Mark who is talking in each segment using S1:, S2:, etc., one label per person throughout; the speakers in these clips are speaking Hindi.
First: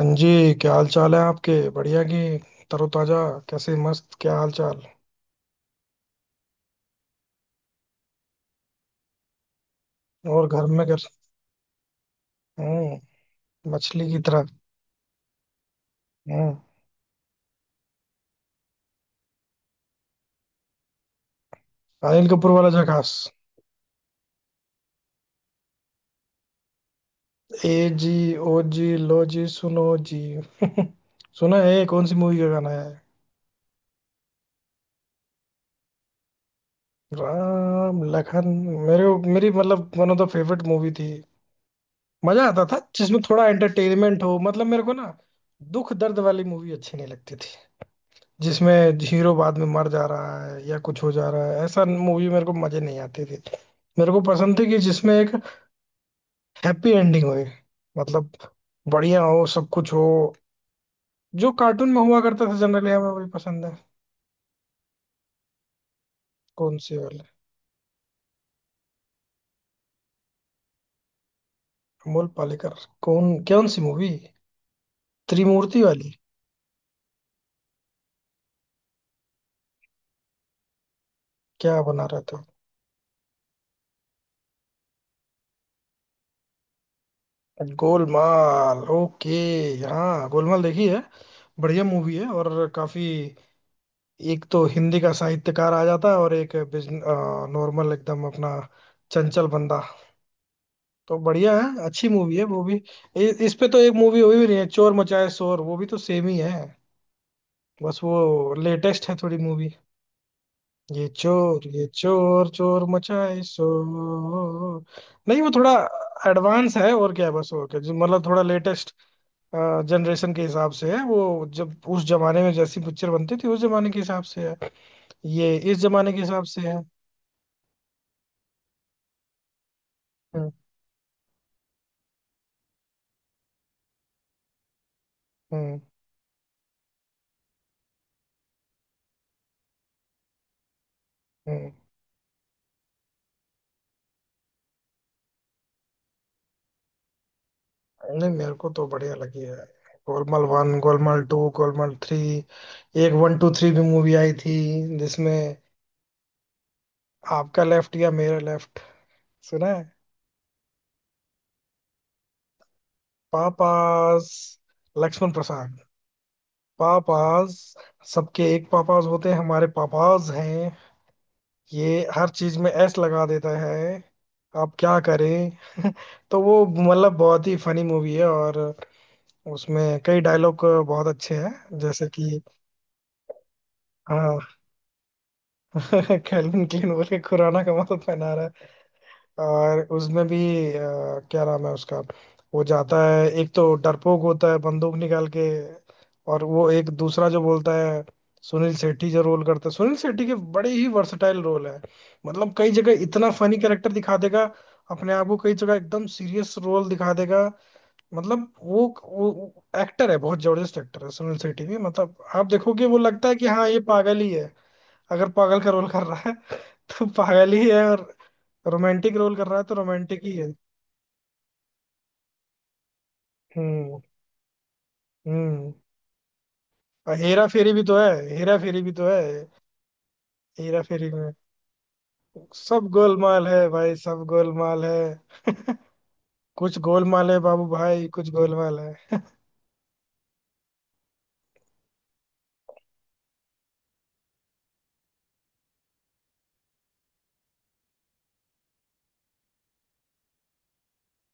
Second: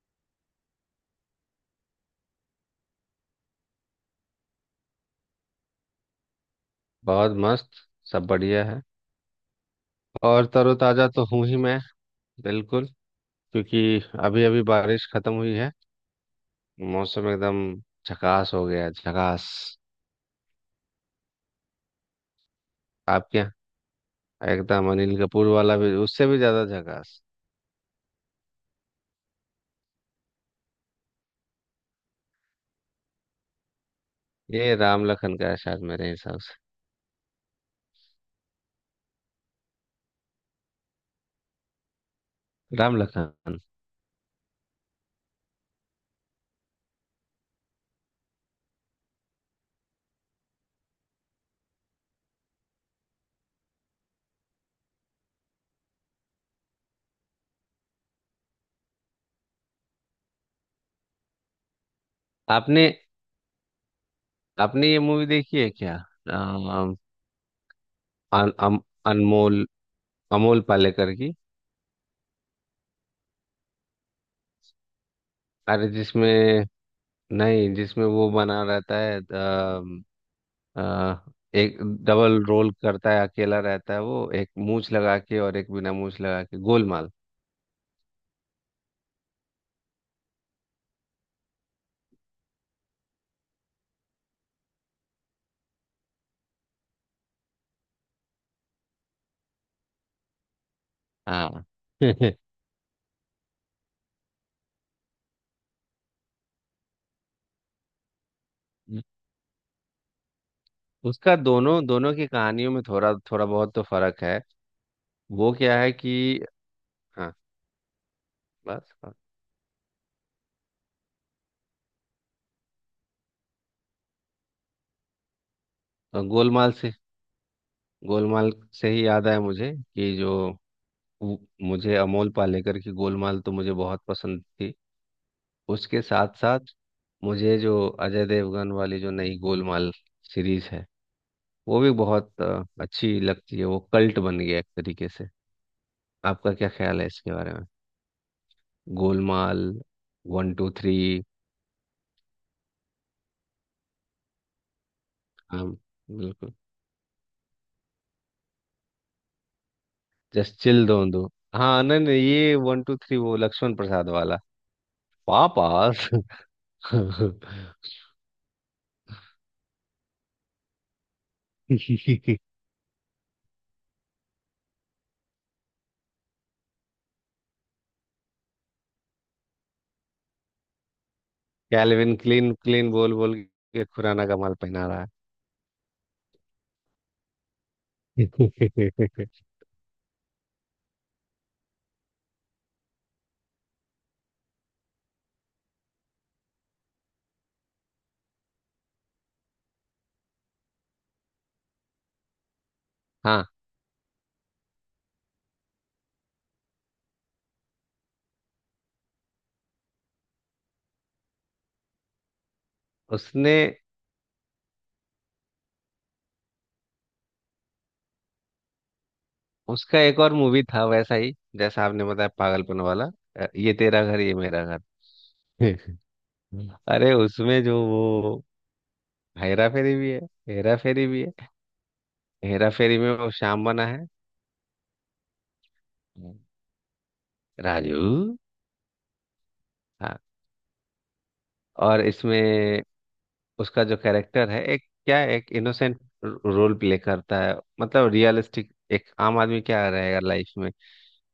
S1: हाँ जी। क्या हाल चाल है आपके? बढ़िया की। तरोताजा। कैसे, मस्त? क्या हाल चाल?
S2: बहुत मस्त। सब बढ़िया है।
S1: और
S2: और
S1: घर में कर?
S2: तरोताजा तो हूँ ही मैं। बिल्कुल।
S1: हम्म।
S2: क्योंकि
S1: मछली की
S2: अभी
S1: तरह।
S2: अभी बारिश खत्म हुई है।
S1: हम्म।
S2: मौसम एकदम झकास हो गया है, झकास।
S1: अनिल कपूर वाला जकास।
S2: आप क्या, एकदम अनिल कपूर वाला भी, उससे भी ज्यादा झकास।
S1: ए जी, ओ जी, लो जी, सुनो जी। सुना है, कौन सी मूवी का गाना है?
S2: ये राम लखन का है शायद मेरे हिसाब से।
S1: राम लखन। मेरी मतलब one of the favourite movie थी। मजा आता था
S2: राम
S1: जिसमें थोड़ा
S2: लखन।
S1: एंटरटेनमेंट हो, मतलब मेरे को ना दुख दर्द वाली मूवी अच्छी नहीं लगती, जिसमें हीरो बाद में मर जा रहा है या कुछ हो जा रहा है, ऐसा मूवी मेरे को मजे नहीं आते थे। मेरे को पसंद थी कि जिसमें एक हैप्पी एंडिंग होए, मतलब बढ़िया हो, सब कुछ हो। जो कार्टून में हुआ करता था,
S2: आपने
S1: जनरली हमें वही पसंद है।
S2: आपने ये मूवी देखी है क्या?
S1: कौन सी
S2: अम,
S1: वाली?
S2: अन, अम, अनमोल अमोल पालेकर की।
S1: अमोल पालेकर। कौन कौन सी मूवी? त्रिमूर्ति
S2: अरे
S1: वाली?
S2: जिसमें, नहीं जिसमें वो बना रहता है, आ, एक
S1: क्या बना रहे थे?
S2: डबल रोल करता है, अकेला रहता है वो, एक मूछ लगा के और एक बिना मूछ लगा के। गोलमाल।
S1: गोलमाल, ओके। हाँ, गोलमाल देखी है। बढ़िया मूवी है, और काफी। एक तो हिंदी का साहित्यकार आ जाता है और एक बिजन, नॉर्मल एकदम अपना, चंचल बंदा। तो बढ़िया
S2: हाँ।
S1: है, अच्छी मूवी है वो भी। इ, इस पे तो एक मूवी हुई भी नहीं है, चोर मचाए शोर, वो भी तो सेम ही है। बस वो लेटेस्ट है थोड़ी मूवी। ये
S2: उसका
S1: चोर,
S2: दोनों दोनों की कहानियों में
S1: चोर
S2: थोड़ा
S1: मचाए
S2: थोड़ा बहुत तो
S1: शोर।
S2: फर्क है।
S1: नहीं वो
S2: वो
S1: थोड़ा
S2: क्या है कि,
S1: एडवांस है और क्या है,
S2: हाँ,
S1: बस और क्या, जो मतलब थोड़ा लेटेस्ट
S2: बस बस।
S1: जनरेशन के हिसाब से है। वो जब उस जमाने में जैसी पिक्चर बनती थी, उस जमाने के हिसाब से है, ये इस जमाने के
S2: और
S1: हिसाब से है।
S2: गोलमाल से ही याद आया मुझे कि जो वो- मुझे अमोल पालेकर की गोलमाल तो मुझे बहुत पसंद थी।
S1: हम्म।
S2: उसके साथ साथ मुझे जो अजय देवगन वाली जो नई गोलमाल सीरीज है,
S1: हम्म।
S2: वो भी बहुत अच्छी लगती है। वो कल्ट बन गया एक तरीके से। आपका क्या ख्याल है इसके बारे में?
S1: नहीं मेरे को तो बढ़िया लगी है।
S2: Golmaal
S1: Golmaal
S2: one two
S1: one,
S2: three.
S1: Golmaal two, Golmaal three. एक वन टू थ्री भी मूवी आई थी, जिसमें
S2: हाँ बिल्कुल।
S1: आपका लेफ्ट या मेरा लेफ्ट, सुना है?
S2: जस्ट चिल दो दो। हाँ, नहीं नहीं, ये वन टू थ्री वो लक्ष्मण प्रसाद
S1: पापाज।
S2: वाला।
S1: लक्ष्मण प्रसाद।
S2: पापास।
S1: पापाज। सबके एक पापाज होते हैं, हमारे पापाज हैं। ये हर चीज में एस लगा देता है, आप क्या करें। तो वो मतलब बहुत ही फनी मूवी है, और उसमें कई डायलॉग बहुत अच्छे हैं, जैसे
S2: कैल्विन
S1: कि
S2: क्लीन क्लीन बोल बोल के खुराना का
S1: हाँ।
S2: माल पहना रहा
S1: कैल्विन क्लीन बोल के खुराना का मतलब
S2: है।
S1: पहना रहा है। और उसमें भी क्या नाम है उसका, वो जाता है, एक तो डरपोक होता है बंदूक निकाल के, और वो एक दूसरा जो बोलता है। सुनील शेट्टी जो रोल करता है, सुनील शेट्टी के बड़े ही वर्सटाइल रोल है, मतलब कई जगह इतना
S2: हाँ।
S1: फनी कैरेक्टर दिखा देगा अपने आप को, कई जगह एकदम सीरियस रोल दिखा देगा। मतलब वो एक्टर है, बहुत जबरदस्त एक्टर है सुनील शेट्टी भी, मतलब आप देखोगे वो लगता है कि
S2: उसने,
S1: हाँ ये पागल ही है। अगर पागल का रोल कर रहा है तो पागल ही है, और रोमांटिक रोल कर रहा है तो
S2: उसका एक
S1: रोमांटिक ही
S2: और
S1: है।
S2: मूवी था वैसा ही जैसा आपने बताया, पागलपन वाला। ये
S1: हम्म।
S2: तेरा घर ये मेरा घर।
S1: हम्म।
S2: अरे
S1: और हेरा
S2: उसमें
S1: फेरी
S2: जो
S1: भी तो है,
S2: वो,
S1: हेरा फेरी भी तो है।
S2: हेरा फेरी भी है। हेरा
S1: हेरा
S2: फेरी
S1: फेरी
S2: भी
S1: में
S2: है। हेरा
S1: सब
S2: फेरी में वो
S1: गोलमाल
S2: श्याम
S1: है
S2: बना
S1: भाई,
S2: है।
S1: सब गोलमाल है,
S2: हम्म।
S1: कुछ गोलमाल है बाबू
S2: राजू।
S1: भाई, कुछ गोलमाल है।
S2: हाँ। और इसमें उसका जो कैरेक्टर है, एक क्या है, एक इनोसेंट रोल प्ले करता है। मतलब रियलिस्टिक, एक आम आदमी क्या रहेगा लाइफ में,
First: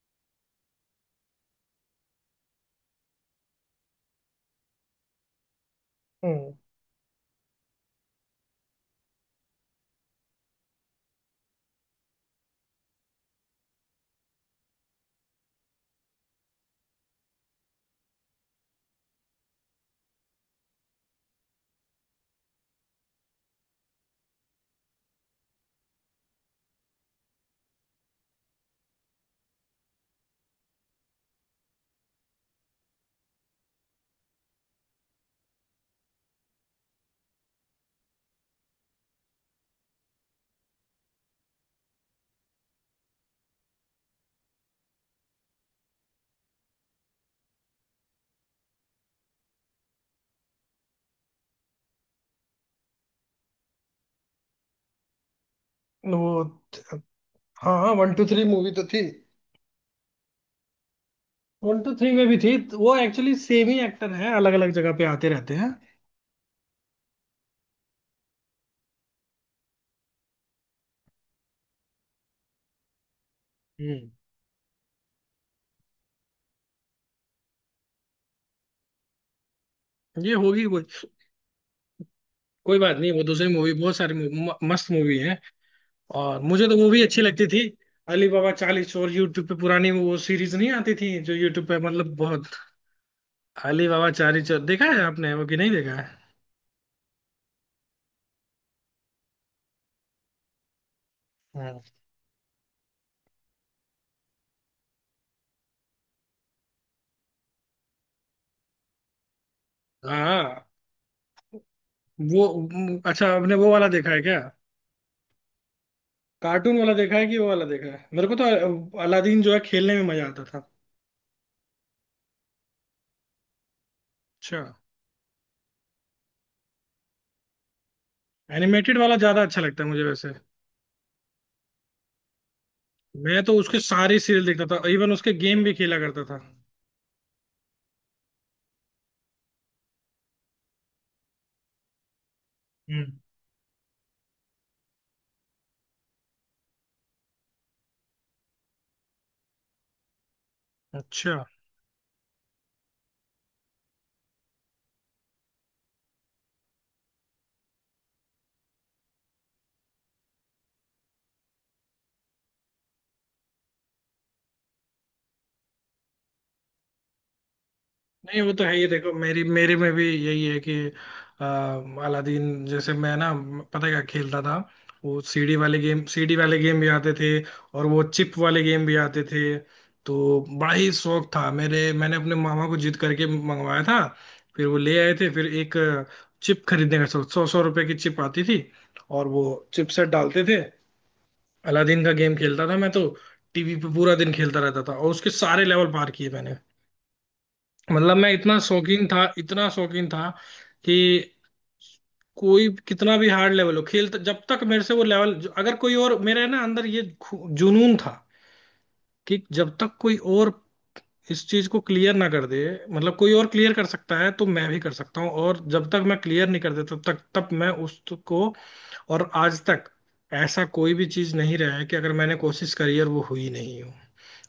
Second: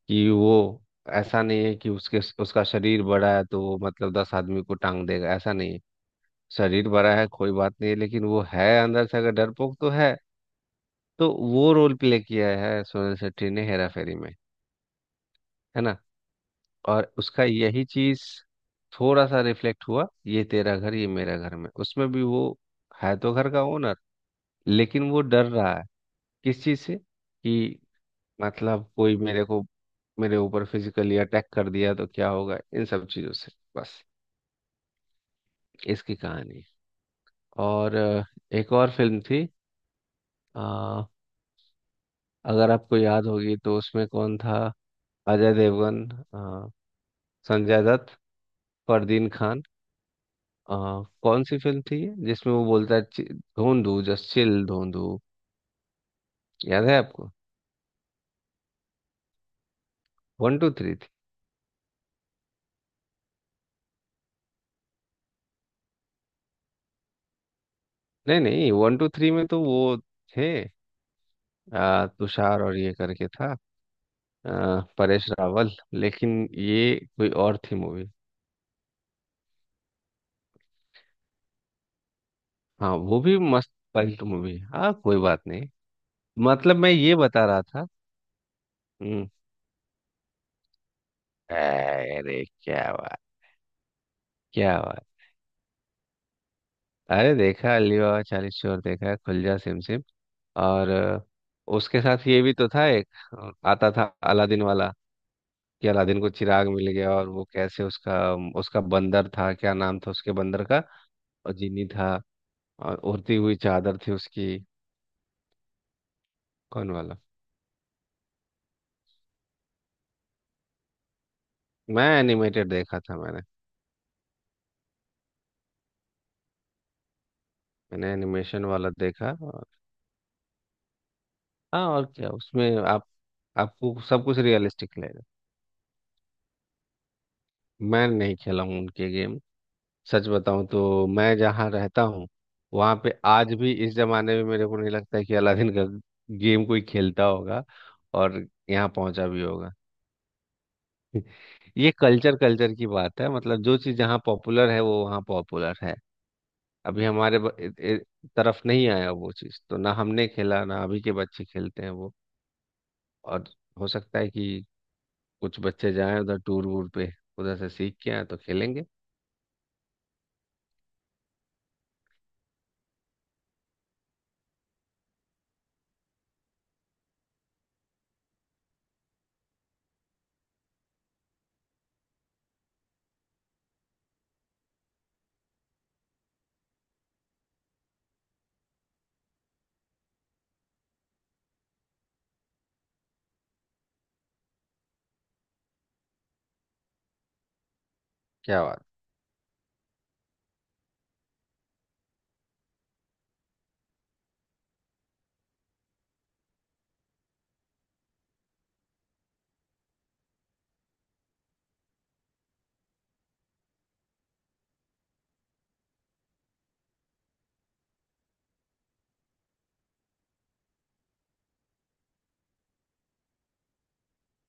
S2: कि वो, ऐसा नहीं है कि उसके उसका शरीर बड़ा है तो वो मतलब 10 आदमी को टांग देगा, ऐसा नहीं है।
S1: हम्म।
S2: शरीर बड़ा है कोई बात नहीं है, लेकिन वो है अंदर से अगर डरपोक तो है। तो वो रोल प्ले किया है सोनल शेट्टी ने हेरा फेरी में, है ना। और उसका यही चीज थोड़ा सा रिफ्लेक्ट हुआ ये तेरा घर ये मेरा घर में। उसमें भी वो है तो घर का ओनर, लेकिन वो डर रहा है, किस चीज से कि मतलब कोई मेरे को, मेरे ऊपर फिजिकली अटैक कर दिया तो क्या होगा, इन सब चीजों से। बस, इसकी कहानी है। और एक और फिल्म थी, अ, अगर आपको याद होगी तो उसमें कौन था, अजय देवगन, अ, संजय दत्त, फरदीन खान, अ, कौन सी फिल्म थी ये जिसमें वो बोलता है धोंधू जस्ट चिल धोंधू"।
S1: वो
S2: याद
S1: तो,
S2: है आपको?
S1: हाँ हाँ, वन टू थ्री मूवी तो थी।
S2: वन टू थ्री थी।
S1: वन टू थ्री में भी थी, तो वो एक्चुअली सेम ही एक्टर है, अलग अलग जगह पे आते रहते हैं।
S2: नहीं नहीं, वन टू थ्री में तो वो थे तुषार और ये करके था,
S1: हम्म।
S2: अ, परेश रावल। लेकिन ये कोई और थी मूवी।
S1: ये होगी कोई, कोई
S2: हाँ
S1: बात नहीं,
S2: वो
S1: वो
S2: भी
S1: दूसरी
S2: मस्त
S1: मूवी, बहुत सारी
S2: पल्ट मूवी,
S1: मूवी, मस्त
S2: हाँ कोई
S1: मूवी है।
S2: बात नहीं।
S1: और मुझे तो
S2: मतलब
S1: वो
S2: मैं
S1: भी
S2: ये
S1: अच्छी
S2: बता
S1: लगती थी।
S2: रहा था।
S1: अली बाबा चालीस चोर,
S2: हम्म।
S1: यूट्यूब पे पुरानी वो सीरीज नहीं आती थी जो यूट्यूब पे, मतलब
S2: अरे
S1: बहुत।
S2: क्या बात,
S1: अली बाबा चालीस चोर
S2: क्या
S1: देखा है
S2: बात।
S1: आपने वो, कि नहीं देखा है?
S2: अरे देखा, अली बाबा चालीस चोर देखा, खुल जा सिम सिम। और
S1: हम्म।
S2: उसके साथ ये भी तो था, एक आता था अलादीन वाला, कि अलादीन को चिराग मिल गया और वो कैसे उसका, उसका बंदर था, क्या नाम था उसके बंदर
S1: हाँ
S2: का? और जीनी था,
S1: वो,
S2: और
S1: अच्छा
S2: उड़ती
S1: आपने
S2: हुई
S1: वो वाला
S2: चादर
S1: देखा
S2: थी
S1: है क्या,
S2: उसकी।
S1: कार्टून
S2: कौन
S1: वाला
S2: वाला?
S1: देखा है कि वो वाला देखा है? मेरे को तो अलादीन जो है, खेलने में मजा आता था।
S2: मैं एनिमेटेड देखा था मैंने।
S1: अच्छा।
S2: मैंने एनिमेशन वाला
S1: एनिमेटेड वाला
S2: देखा
S1: ज्यादा अच्छा
S2: और,
S1: लगता है मुझे वैसे।
S2: हाँ और क्या उसमें आप
S1: मैं तो उसके
S2: आपको
S1: सारे
S2: सब कुछ
S1: सीरियल देखता था,
S2: रियलिस्टिक
S1: इवन
S2: लगेगा।
S1: उसके गेम भी खेला करता था।
S2: मैं नहीं खेला हूँ उनके गेम। सच बताऊं तो मैं जहाँ रहता हूँ, वहां
S1: हम्म।
S2: पे आज भी इस जमाने में मेरे को नहीं लगता है कि अलादीन का गेम कोई खेलता होगा और यहाँ पहुंचा भी होगा।
S1: अच्छा।
S2: ये कल्चर कल्चर की बात है, मतलब जो चीज़ जहाँ पॉपुलर है वो वहाँ पॉपुलर है। अभी हमारे तरफ नहीं आया वो चीज़, तो ना हमने खेला ना अभी के बच्चे खेलते हैं वो। और हो सकता है कि कुछ बच्चे जाएं उधर टूर वूर पे, उधर से सीख के आए तो
S1: नहीं वो तो है
S2: खेलेंगे।
S1: ही, देखो मेरी मेरे में भी यही है कि आ, अलादीन जैसे मैं ना, पता है क्या खेलता था? वो सीडी वाले गेम, सीडी वाले गेम भी आते थे, और वो चिप वाले गेम भी आते थे। तो बड़ा ही शौक था मेरे, मैंने अपने मामा को जिद करके मंगवाया था, फिर वो ले आए थे। फिर एक चिप खरीदने का सोच, सौ सौ रुपए की चिप आती थी, और वो चिप सेट डालते थे। अलादीन का गेम खेलता था मैं तो, टीवी पे पूरा दिन खेलता रहता था, और उसके सारे लेवल पार किए मैंने। मतलब मैं इतना
S2: क्या बात,
S1: शौकीन था, इतना शौकीन था कि कोई कितना भी हार्ड लेवल हो, खेल, जब तक मेरे से वो लेवल, अगर कोई और, मेरे ना अंदर ये जुनून था कि जब तक कोई और इस चीज को क्लियर ना कर दे, मतलब कोई और क्लियर कर सकता है तो मैं भी कर सकता हूँ, और जब तक मैं क्लियर नहीं कर देता तब तक, तब मैं उसको। और आज तक ऐसा कोई भी चीज नहीं रहा है कि अगर मैंने कोशिश करी और वो हुई नहीं हो,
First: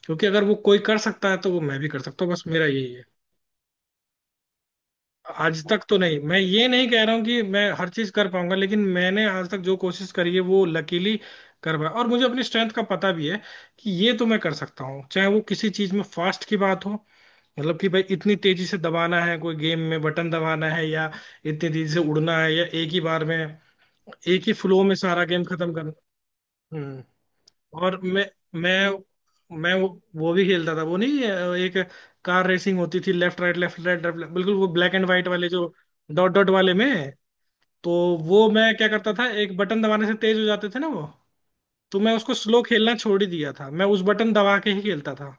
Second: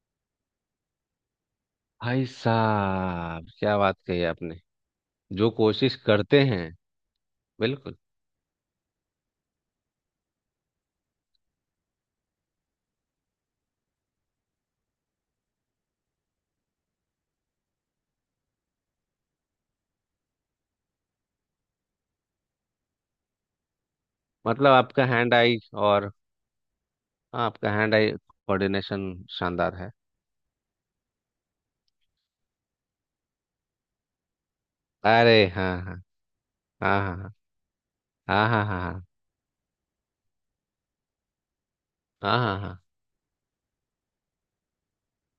S1: क्योंकि अगर वो कोई कर सकता है तो वो मैं भी कर सकता
S2: भाई
S1: हूँ, बस मेरा यही है।
S2: साहब क्या बात कही आपने। जो
S1: आज तक
S2: कोशिश
S1: तो नहीं, मैं
S2: करते हैं,
S1: ये नहीं कह रहा हूँ कि मैं हर
S2: बिल्कुल।
S1: चीज कर पाऊंगा, लेकिन मैंने आज तक जो कोशिश करी है वो लकीली कर पाया, और मुझे अपनी स्ट्रेंथ का पता भी है कि ये तो मैं कर सकता हूँ। चाहे वो किसी चीज में फास्ट की बात हो, मतलब कि भाई इतनी तेजी से दबाना है कोई गेम में बटन दबाना है, या इतनी तेजी से उड़ना है, या एक ही बार में एक ही
S2: मतलब
S1: फ्लो में
S2: आपका
S1: सारा
S2: हैंड
S1: गेम
S2: आई
S1: खत्म करना।
S2: और,
S1: हम्म।
S2: हाँ, आपका हैंड
S1: और
S2: आई
S1: मैं
S2: कोऑर्डिनेशन
S1: मैं
S2: शानदार है।
S1: वो भी खेलता था वो, नहीं एक कार रेसिंग होती थी, लेफ्ट राइट लेफ्ट राइट, बिल्कुल वो ब्लैक एंड व्हाइट
S2: अरे
S1: वाले जो
S2: हाँ
S1: डॉट डॉट वाले
S2: हाँ
S1: में।
S2: हाँ
S1: तो
S2: हाँ
S1: वो
S2: हाँ, हाँ
S1: मैं
S2: हाँ
S1: क्या
S2: हाँ
S1: करता था, एक बटन दबाने से तेज हो जाते थे ना वो, तो मैं उसको
S2: हाँ, हाँ हाँ
S1: स्लो
S2: हाँ
S1: खेलना छोड़ ही दिया था, मैं उस बटन दबा के ही खेलता था।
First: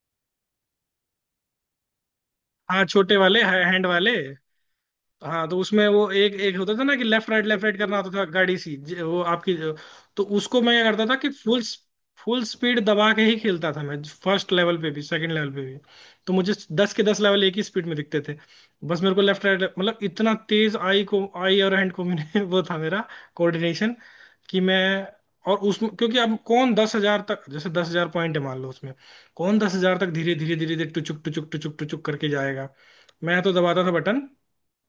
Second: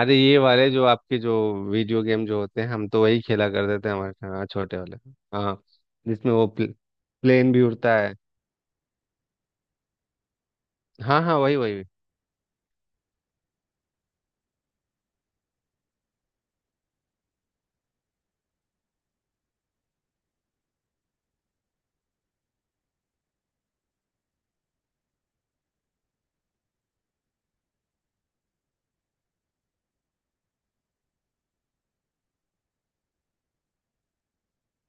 S2: अरे ये वाले जो आपके जो वीडियो गेम जो होते हैं,
S1: हाँ
S2: हम तो
S1: छोटे
S2: वही
S1: वाले,
S2: खेला करते
S1: हैंड
S2: थे
S1: वाले।
S2: हमारे यहाँ छोटे वाले।
S1: हाँ, तो
S2: हाँ,
S1: उसमें वो
S2: जिसमें
S1: एक
S2: वो
S1: एक होता था ना कि
S2: प्लेन
S1: लेफ्ट
S2: भी
S1: राइट करना
S2: उड़ता
S1: होता
S2: है।
S1: था, गाड़ी सी वो आपकी। तो उसको मैं क्या करता था
S2: हाँ
S1: कि
S2: हाँ वही
S1: फुल,
S2: वही।
S1: फुल स्पीड दबा के ही खेलता था मैं, फर्स्ट लेवल पे भी सेकंड लेवल पे भी, तो मुझे दस के दस लेवल एक ही स्पीड में दिखते थे। बस मेरे को लेफ्ट राइट मतलब इतना तेज, आई को आई और हैंड को, मैंने वो था मेरा कोऑर्डिनेशन कि मैं। और उसमें क्योंकि अब कौन 10,000 तक, जैसे 10,000 पॉइंट है मान लो, उसमें कौन 10,000 तक धीरे धीरे धीरे धीरे टुचुक टुचुक टुचुक टुचुक करके जाएगा? मैं तो दबाता था बटन,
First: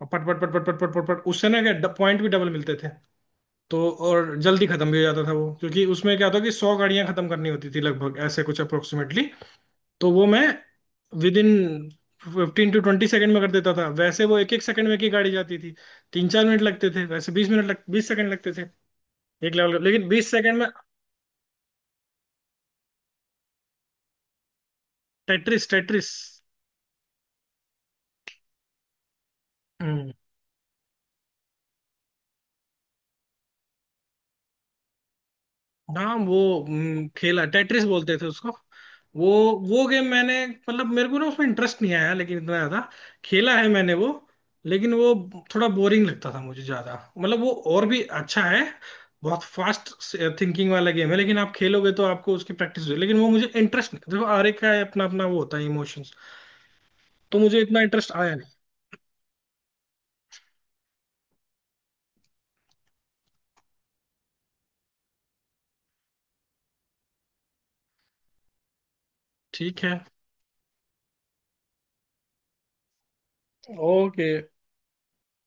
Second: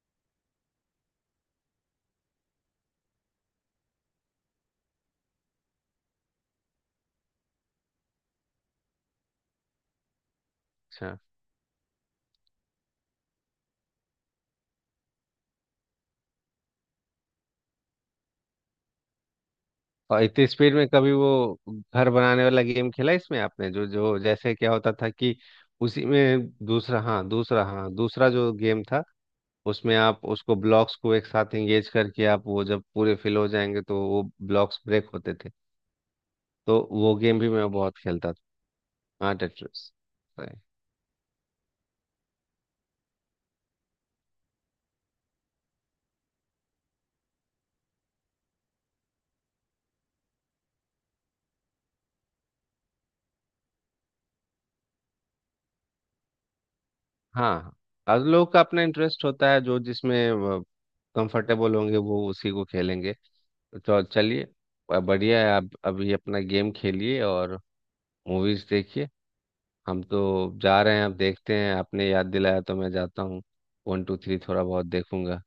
S1: और पट पट पट पट पट पट पट पट, उससे ना क्या पॉइंट भी डबल मिलते थे, तो और जल्दी खत्म भी हो जाता था वो, क्योंकि उसमें क्या होता कि 100 गाड़ियां खत्म करनी होती थी लगभग, ऐसे कुछ अप्रोक्सीमेटली, तो वो मैं
S2: अच्छा।
S1: विद इन 15 to 20 सेकंड में कर देता था, वैसे वो एक एक सेकंड में एक ही गाड़ी जाती थी, 3-4 मिनट लगते थे वैसे, बीस मिनट लग बीस सेकंड लगते थे एक लेवल, लेकिन
S2: और
S1: बीस
S2: इतनी
S1: सेकंड में।
S2: स्पीड में कभी वो घर बनाने वाला गेम खेला इसमें आपने, जो जो जैसे क्या होता था कि,
S1: टेट्रिस,
S2: उसी
S1: टेट्रिस।
S2: में दूसरा, हाँ दूसरा, हाँ दूसरा जो गेम था, उसमें आप उसको ब्लॉक्स को एक साथ एंगेज करके आप वो जब पूरे फिल हो जाएंगे तो वो ब्लॉक्स ब्रेक होते थे।
S1: हाँ वो,
S2: तो वो गेम
S1: खेला,
S2: भी मैं
S1: टेट्रिस
S2: बहुत
S1: बोलते थे
S2: खेलता
S1: उसको।
S2: था।
S1: वो
S2: हाँ
S1: वो
S2: टेट्रिस।
S1: गेम मैंने,
S2: हाँ
S1: मतलब मेरे को ना उसमें इंटरेस्ट नहीं आया, लेकिन इतना ज्यादा खेला है मैंने वो। लेकिन वो थोड़ा बोरिंग लगता था मुझे ज्यादा, मतलब वो और भी अच्छा है, बहुत फास्ट थिंकिंग वाला गेम है, लेकिन आप खेलोगे तो आपको उसकी प्रैक्टिस होगी। लेकिन वो मुझे इंटरेस्ट नहीं, देखो हर एक का अपना अपना वो होता है, इमोशंस, तो मुझे
S2: हाँ।
S1: इतना इंटरेस्ट
S2: हर
S1: आया नहीं।
S2: लोग का अपना इंटरेस्ट होता है, जो जिसमें कंफर्टेबल होंगे वो उसी को खेलेंगे। तो चलिए, बढ़िया है, आप अभी अपना गेम खेलिए और मूवीज देखिए।
S1: ठीक है,
S2: हम तो जा रहे हैं, अब देखते हैं, आपने याद दिलाया तो मैं जाता हूँ, वन टू
S1: ओके।
S2: थ्री थोड़ा बहुत देखूंगा।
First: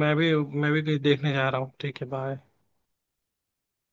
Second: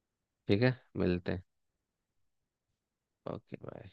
S1: मैं भी,
S2: ठीक
S1: मैं
S2: है,
S1: भी कहीं देखने
S2: मिलते हैं।
S1: जा रहा हूँ। ठीक है, बाय।
S2: Okay bye.